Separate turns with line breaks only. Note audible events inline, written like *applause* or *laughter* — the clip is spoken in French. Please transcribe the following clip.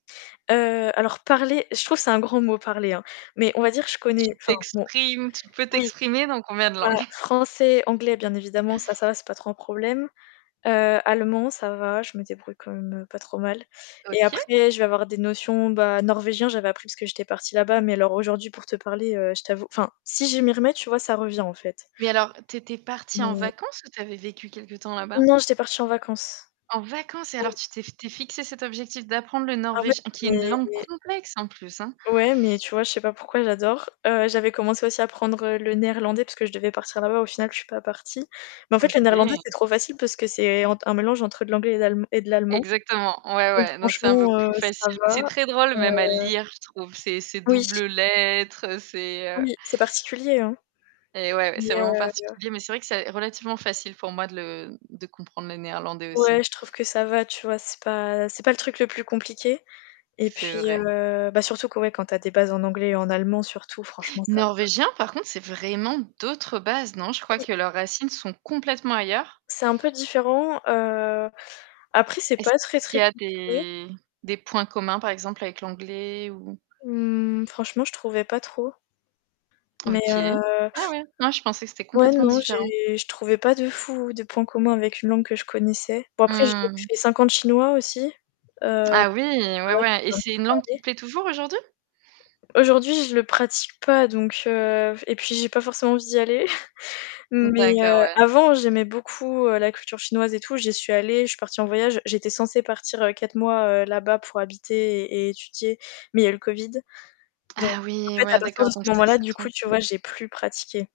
Heu alors parler, je trouve que c'est un grand mot parler hein. Mais on va dire je connais,
Tu
enfin bon,
t'exprimes, tu peux
oui,
t'exprimer dans combien de
voilà,
langues? *chuckles*
français, anglais bien évidemment, ça ça va
*chuckles*
ce n'est pas trop un problème. Heu, allemand, ça va, je me débrouille quand même pas trop mal. Et
OK.
après, je vais avoir des notions bah norvégien j'avais appris parce que j'étais partie là-bas, mais alors aujourd'hui pour te parler, je t'avoue, enfin, si je m'y remets, tu vois, ça revient en fait.
Mais alors, t'étais partie en
Mais
vacances ou tu avais vécu quelque temps là-bas?
Non, j'étais partie en vacances.
En vacances, alors tu t'es, tu t'es fixé cet objectif d'apprendre le
Ah ouais
norvégi qui est une langue
mais
complexe en plus hein.
Ouais mais tu vois, je sais pas pourquoi j'adore. Heu j'avais commencé aussi à apprendre le néerlandais parce que je devais partir là-bas. Au final, je ne suis pas partie. Mais en fait, le néerlandais
OK.
c'est trop facile parce que c'est entre un mélange entre de l'anglais et de l'allemand
Exactement, ouais
donc
ouais donc c'est un peu
franchement heu
plus
ça
facile.
va.
C'est très drôle même à
Heu
lire, je trouve, ces ces
Oui.
double lettres, ces heu
Oui, c'est particulier hein,
Et ouais,
mais
c'est vraiment
heu
particulier, mais c'est vrai que c'est relativement facile pour moi de le, de comprendre le néerlandais aussi.
Ouais, je trouve que ça va, tu vois, c'est pas, c'est pas le truc le plus compliqué. Et puis
C'est vrai.
heu bah surtout que ouais, quand tu as des bases en anglais et en allemand surtout, franchement ça va.
Norvégien par contre, c'est vraiment d'autres bases non? Je crois
Oui.
que leurs racines sont complètement ailleurs.
C'est un peu différent heu, après c'est
Est-ce
pas très
qu'il y
très
a
compliqué.
des des points communs par exemple avec l'anglais ou
Mmh fanchement, je trouvais pas trop. Mais
OK.
heu
Ah ouais? Moi je pensais que c'était
Ouais,
complètement
non,
différent.
j'ai je trouvais pas de fou, de point commun avec une langue que je connaissais. Bon, après, j'ai
Mmh.
fais 5 ans de chinois aussi. Heu ça
Ah oui, ouais
va je
ouais, et
peux un petit
c'est
peu
une langue qui
parler.
te plaît toujours aujourd'hui?
Aujourd'hui, je le pratique pas, donc heu et puis j'ai pas forcément envie d'y aller. *chuckles* Mais
D'accord,
heu,
ouais.
avant, j'aimais beaucoup la culture chinoise et tout, j'y suis allée, je suis partie en voyage, j'étais censée partir heu 4 mois heu là-bas pour habiter et et étudier, mais il y a eu le Covid. Donc,
Ah
en
oui,
fait,
ouais
parti de
d'accord, donc
ce
*unintelligible* c'est
moment-là, du coup, tu vois,
*unintelligible*
j'ai plus pratiqué.